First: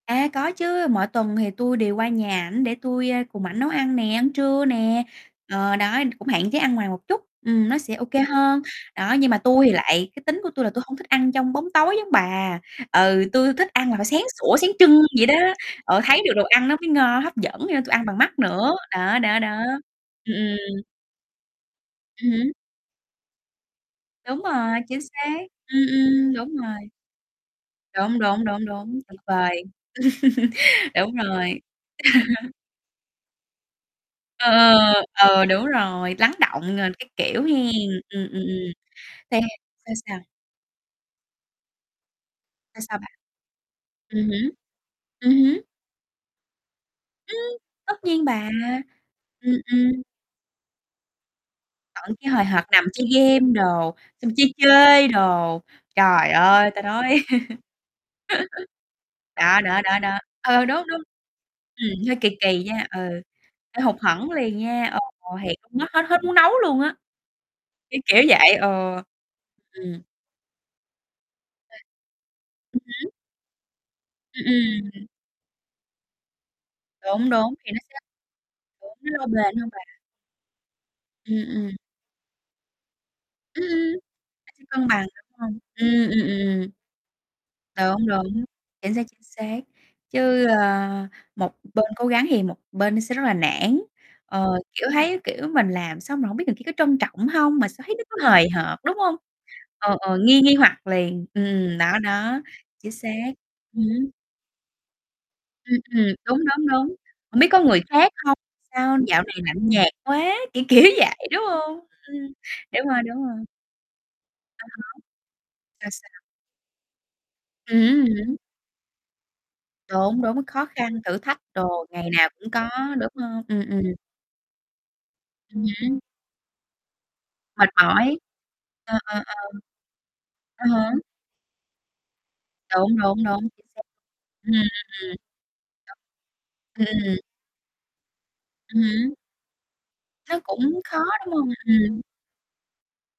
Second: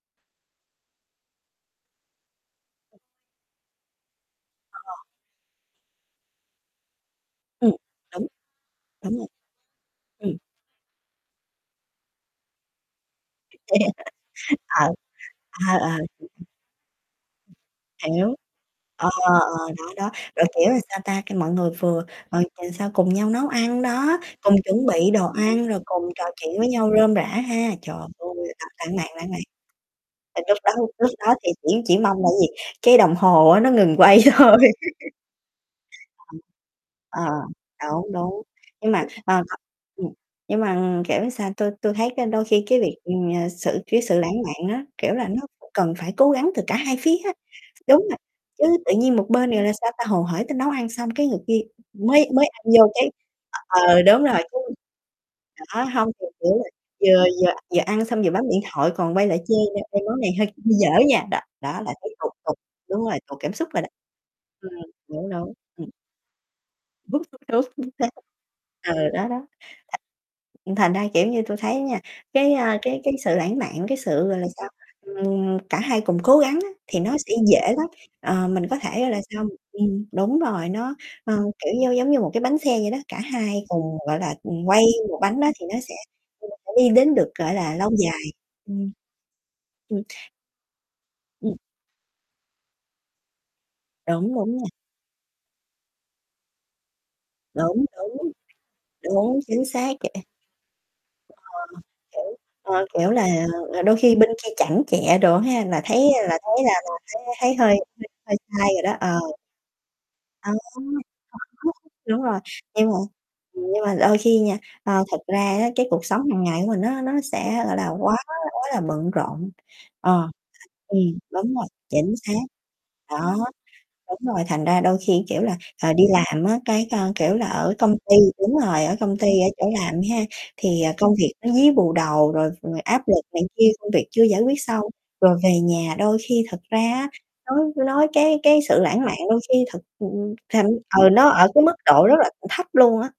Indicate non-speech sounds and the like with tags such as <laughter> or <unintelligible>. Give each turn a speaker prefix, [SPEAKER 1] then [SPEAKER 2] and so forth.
[SPEAKER 1] À, có chứ, mỗi tuần thì tui đều qua nhà ảnh để tui, a, cùng ảnh nấu ăn nè, ăn trưa
[SPEAKER 2] Ờ.
[SPEAKER 1] nè, ờ, đó, cũng hạn chế ăn ngoài một chút, ừm,
[SPEAKER 2] Ừm,
[SPEAKER 1] nó sẽ ô kê
[SPEAKER 2] đúng,
[SPEAKER 1] hơn. Đó,
[SPEAKER 2] đúng rồi,
[SPEAKER 1] nhưng mà tui thì lại cái
[SPEAKER 2] ừm.
[SPEAKER 1] tính của tui là tui hông thích ăn trong bóng tối giống bà, ừ, tui thích ăn là phải sáng sủa
[SPEAKER 2] <laughs>
[SPEAKER 1] sáng
[SPEAKER 2] Ờ,
[SPEAKER 1] trưng vậy đó,
[SPEAKER 2] ờ, ờ.
[SPEAKER 1] ờ, thấy được đồ ăn nó mới ngon, hấp dẫn vậy nên tôi ăn bằng
[SPEAKER 2] Hiểu,
[SPEAKER 1] mắt nữa,
[SPEAKER 2] ờ,
[SPEAKER 1] đó,
[SPEAKER 2] ờ,
[SPEAKER 1] đó, đó,
[SPEAKER 2] đó, đó,
[SPEAKER 1] ừm,
[SPEAKER 2] rồi, kiểu, làm
[SPEAKER 1] ừm.
[SPEAKER 2] sao ta, khi mọi người vừa,
[SPEAKER 1] Ừm
[SPEAKER 2] rồi
[SPEAKER 1] hứm.
[SPEAKER 2] <unintelligible> sao, cùng nhau nấu ăn, đó,
[SPEAKER 1] Đúng
[SPEAKER 2] cùng
[SPEAKER 1] rồi,
[SPEAKER 2] chuẩn
[SPEAKER 1] chính
[SPEAKER 2] bị đồ
[SPEAKER 1] xác,
[SPEAKER 2] ăn rồi
[SPEAKER 1] ừm,
[SPEAKER 2] cùng trò
[SPEAKER 1] ừm, đúng
[SPEAKER 2] chuyện với nhau
[SPEAKER 1] rồi.
[SPEAKER 2] rôm rả ha. Trời ơi,
[SPEAKER 1] Đúng, đúng, đúng,
[SPEAKER 2] <unintelligible> lãng
[SPEAKER 1] đúng,
[SPEAKER 2] mạn,
[SPEAKER 1] tuyệt
[SPEAKER 2] lãng mạn.
[SPEAKER 1] vời.
[SPEAKER 2] Thì lúc đó
[SPEAKER 1] <laughs>
[SPEAKER 2] lúc
[SPEAKER 1] Đúng
[SPEAKER 2] đó thì
[SPEAKER 1] rồi.
[SPEAKER 2] chỉ chỉ mong là cái
[SPEAKER 1] <laughs>
[SPEAKER 2] gì, cái đồng hồ á nó ngừng quay
[SPEAKER 1] Ờ,
[SPEAKER 2] thôi.
[SPEAKER 1] ờ, ờ, đúng rồi, lắng
[SPEAKER 2] <laughs>
[SPEAKER 1] đọng rồi các
[SPEAKER 2] Ờ,
[SPEAKER 1] kiểu hen,
[SPEAKER 2] đúng,
[SPEAKER 1] ừm, ừm,
[SPEAKER 2] đúng.
[SPEAKER 1] ừm
[SPEAKER 2] Nhưng mà,
[SPEAKER 1] thì
[SPEAKER 2] ờ, có
[SPEAKER 1] sao,
[SPEAKER 2] ừm,
[SPEAKER 1] sao?
[SPEAKER 2] nhưng mà, kiểu, sao tôi tôi thấy cái đôi khi cái
[SPEAKER 1] Sao,
[SPEAKER 2] việc,
[SPEAKER 1] sao bà?
[SPEAKER 2] ừm, sự cái sự
[SPEAKER 1] Ừm
[SPEAKER 2] lãng
[SPEAKER 1] hứm,
[SPEAKER 2] mạn á, kiểu là,
[SPEAKER 1] ừm
[SPEAKER 2] nó
[SPEAKER 1] hứ.
[SPEAKER 2] cần phải cố gắng từ cả hai phía á,
[SPEAKER 1] Ưm! tất
[SPEAKER 2] đúng rồi,
[SPEAKER 1] nhiên bà,
[SPEAKER 2] chứ tự nhiên một bên
[SPEAKER 1] ừm,
[SPEAKER 2] này là, sao
[SPEAKER 1] ừm.
[SPEAKER 2] ta, hồ hởi tới nấu ăn xong cái người kia
[SPEAKER 1] Ổng chỉ
[SPEAKER 2] mới
[SPEAKER 1] hời
[SPEAKER 2] mới ăn
[SPEAKER 1] hợt nằm
[SPEAKER 2] vô
[SPEAKER 1] chơi
[SPEAKER 2] cái
[SPEAKER 1] game đồ,
[SPEAKER 2] ờ, đúng
[SPEAKER 1] xong
[SPEAKER 2] rồi
[SPEAKER 1] chơi
[SPEAKER 2] chứ
[SPEAKER 1] chơi đồ,
[SPEAKER 2] đó, hông thì
[SPEAKER 1] trời
[SPEAKER 2] kiểu là
[SPEAKER 1] ơi, ta nói
[SPEAKER 2] vừa vừa vừa ăn xong vừa bấm điện thoại còn
[SPEAKER 1] <laughs>
[SPEAKER 2] quay lại chê
[SPEAKER 1] đó,
[SPEAKER 2] nữa,
[SPEAKER 1] đó, đó,
[SPEAKER 2] chê
[SPEAKER 1] đó
[SPEAKER 2] "món này hơi
[SPEAKER 1] ờ,
[SPEAKER 2] hơi
[SPEAKER 1] đúng,
[SPEAKER 2] dở
[SPEAKER 1] đúng.
[SPEAKER 2] nha". Đó đó, là
[SPEAKER 1] Ừm,
[SPEAKER 2] cứ
[SPEAKER 1] hơi kì
[SPEAKER 2] tuột tuột
[SPEAKER 1] kì nha, ừ,
[SPEAKER 2] đúng rồi, tuột cảm xúc rồi
[SPEAKER 1] hơi
[SPEAKER 2] đó,
[SPEAKER 1] hụt hẫng liền
[SPEAKER 2] ừm,
[SPEAKER 1] nha, ờ,
[SPEAKER 2] đúng, đúng,
[SPEAKER 1] hiểu, nó
[SPEAKER 2] ừm.
[SPEAKER 1] hết hết muốn nấu luôn á,
[SPEAKER 2] <unintelligible> Đúng, chính
[SPEAKER 1] cái
[SPEAKER 2] xác,
[SPEAKER 1] kiểu vậy,
[SPEAKER 2] ừ,
[SPEAKER 1] ờ,
[SPEAKER 2] đó, đó,
[SPEAKER 1] ừm.
[SPEAKER 2] thành thành ra, kiểu như, tôi thấy nha, cái, a,
[SPEAKER 1] Ừm
[SPEAKER 2] cái cái
[SPEAKER 1] hứm.
[SPEAKER 2] sự lãng mạn, cái sự, gọi là, sao,
[SPEAKER 1] Ừm, ừm.
[SPEAKER 2] ừm, cả hai cùng cố gắng á thì nó
[SPEAKER 1] Đúng,
[SPEAKER 2] sẽ
[SPEAKER 1] đúng,
[SPEAKER 2] dễ
[SPEAKER 1] thì nó
[SPEAKER 2] lắm,
[SPEAKER 1] sẽ
[SPEAKER 2] ờ, mình có
[SPEAKER 1] đúng,
[SPEAKER 2] thể á là
[SPEAKER 1] lâu
[SPEAKER 2] xong
[SPEAKER 1] bền hơn bà.
[SPEAKER 2] ừm, đúng rồi, nó, ờ,
[SPEAKER 1] Ừm, ừm.
[SPEAKER 2] kiểu như, giống như một cái bánh xe vậy đó, cả hai
[SPEAKER 1] Ừm, ừm,
[SPEAKER 2] cùng, gọi là,
[SPEAKER 1] nó sẽ
[SPEAKER 2] ừm, quay
[SPEAKER 1] cân bằng
[SPEAKER 2] một
[SPEAKER 1] đúng
[SPEAKER 2] bánh đó
[SPEAKER 1] không?
[SPEAKER 2] thì nó sẽ
[SPEAKER 1] Ừm, ừm,
[SPEAKER 2] <unintelligible>
[SPEAKER 1] ừm.
[SPEAKER 2] đi đến được, gọi là, lâu
[SPEAKER 1] Đúng,
[SPEAKER 2] dài,
[SPEAKER 1] đúng,
[SPEAKER 2] ừm,
[SPEAKER 1] chính xác, chính xác,
[SPEAKER 2] ừ.
[SPEAKER 1] chứ, ơ, một
[SPEAKER 2] Ừm.
[SPEAKER 1] bên cố gắng thì một bên nó sẽ rất là nản,
[SPEAKER 2] Đúng, đúng
[SPEAKER 1] ờ,
[SPEAKER 2] nha.
[SPEAKER 1] kiểu, thấy, kiểu, mình làm xong rồi hổng biết thằng kia có trân trọng hông, mà sao
[SPEAKER 2] Đúng,
[SPEAKER 1] thấy nó cứ
[SPEAKER 2] đúng,
[SPEAKER 1] hời hợt, đúng hông?
[SPEAKER 2] đúng, chính xác
[SPEAKER 1] Ờ, ờ,
[SPEAKER 2] <unintelligible>
[SPEAKER 1] nghi nghi hoặc liền,
[SPEAKER 2] Ờ,
[SPEAKER 1] ừm, đó,
[SPEAKER 2] kiểu,
[SPEAKER 1] đó,
[SPEAKER 2] ờ,
[SPEAKER 1] chính
[SPEAKER 2] kiểu là,
[SPEAKER 1] xác,
[SPEAKER 2] ờ,
[SPEAKER 1] ừm
[SPEAKER 2] đôi
[SPEAKER 1] hứm.
[SPEAKER 2] khi bên kia chảnh chọe đồ ha
[SPEAKER 1] Ừm,
[SPEAKER 2] là thấy
[SPEAKER 1] ừm, đúng,
[SPEAKER 2] là thấy
[SPEAKER 1] đúng,
[SPEAKER 2] là
[SPEAKER 1] đúng,
[SPEAKER 2] là thấy
[SPEAKER 1] hổng biết
[SPEAKER 2] thấy
[SPEAKER 1] có
[SPEAKER 2] hơi
[SPEAKER 1] người
[SPEAKER 2] hơi
[SPEAKER 1] khác
[SPEAKER 2] hơi
[SPEAKER 1] hông,
[SPEAKER 2] sai rồi đó,
[SPEAKER 1] sao
[SPEAKER 2] ờ,
[SPEAKER 1] dạo này lạnh nhạt quá, kiểu
[SPEAKER 2] ừ
[SPEAKER 1] kiểu vậy, đúng hông?
[SPEAKER 2] <unintelligible>
[SPEAKER 1] Ưm,
[SPEAKER 2] đúng rồi,
[SPEAKER 1] đúng
[SPEAKER 2] nhưng mà,
[SPEAKER 1] rồi, đúng rồi.
[SPEAKER 2] ừm, nhưng mà đôi khi nha,
[SPEAKER 1] À
[SPEAKER 2] ơ, thực ra á cái
[SPEAKER 1] há, sao,
[SPEAKER 2] cuộc sống
[SPEAKER 1] sao?
[SPEAKER 2] hàng ngày của mình á nó sẽ,
[SPEAKER 1] Ừm
[SPEAKER 2] gọi là,
[SPEAKER 1] hứm, ừm
[SPEAKER 2] quá
[SPEAKER 1] hứm.
[SPEAKER 2] quá là bận rộn,
[SPEAKER 1] Đúng,
[SPEAKER 2] ờ,
[SPEAKER 1] đúng, khó
[SPEAKER 2] ừm,
[SPEAKER 1] khăn, thử thách
[SPEAKER 2] đúng rồi,
[SPEAKER 1] đồ ngày
[SPEAKER 2] chính
[SPEAKER 1] nào
[SPEAKER 2] xác,
[SPEAKER 1] cũng có, đúng
[SPEAKER 2] đó,
[SPEAKER 1] hông? Ừm, ừm.
[SPEAKER 2] đúng rồi, thành ra đôi khi, kiểu là,
[SPEAKER 1] Ừm
[SPEAKER 2] ờ,
[SPEAKER 1] hứm.
[SPEAKER 2] đi làm á cái, a, kiểu là,
[SPEAKER 1] Mệt
[SPEAKER 2] ở công ty
[SPEAKER 1] mỏi,
[SPEAKER 2] đúng rồi, ở
[SPEAKER 1] ờ,
[SPEAKER 2] công
[SPEAKER 1] ờ,
[SPEAKER 2] ty, ở chỗ làm ha
[SPEAKER 1] ờ. À
[SPEAKER 2] thì, ờ,
[SPEAKER 1] há.
[SPEAKER 2] công việc nó dí bù đầu rồi
[SPEAKER 1] Đúng,
[SPEAKER 2] áp lực
[SPEAKER 1] đúng,
[SPEAKER 2] này
[SPEAKER 1] đúng, chính
[SPEAKER 2] kia,
[SPEAKER 1] xác
[SPEAKER 2] công việc chưa giải
[SPEAKER 1] ừm,
[SPEAKER 2] quyết xong
[SPEAKER 1] ừm, ừm.
[SPEAKER 2] rồi về nhà đôi khi thật ra
[SPEAKER 1] Ừm,
[SPEAKER 2] á
[SPEAKER 1] ừm.
[SPEAKER 2] nói nói cái cái sự
[SPEAKER 1] Ừm
[SPEAKER 2] lãng
[SPEAKER 1] hứm.
[SPEAKER 2] mạn đôi khi thật, ừm,
[SPEAKER 1] Nó
[SPEAKER 2] thành
[SPEAKER 1] cũng khó,
[SPEAKER 2] ừ, nó
[SPEAKER 1] đúng
[SPEAKER 2] ở
[SPEAKER 1] hông?
[SPEAKER 2] cái mức
[SPEAKER 1] Ừm.
[SPEAKER 2] độ rất là thấp luôn á.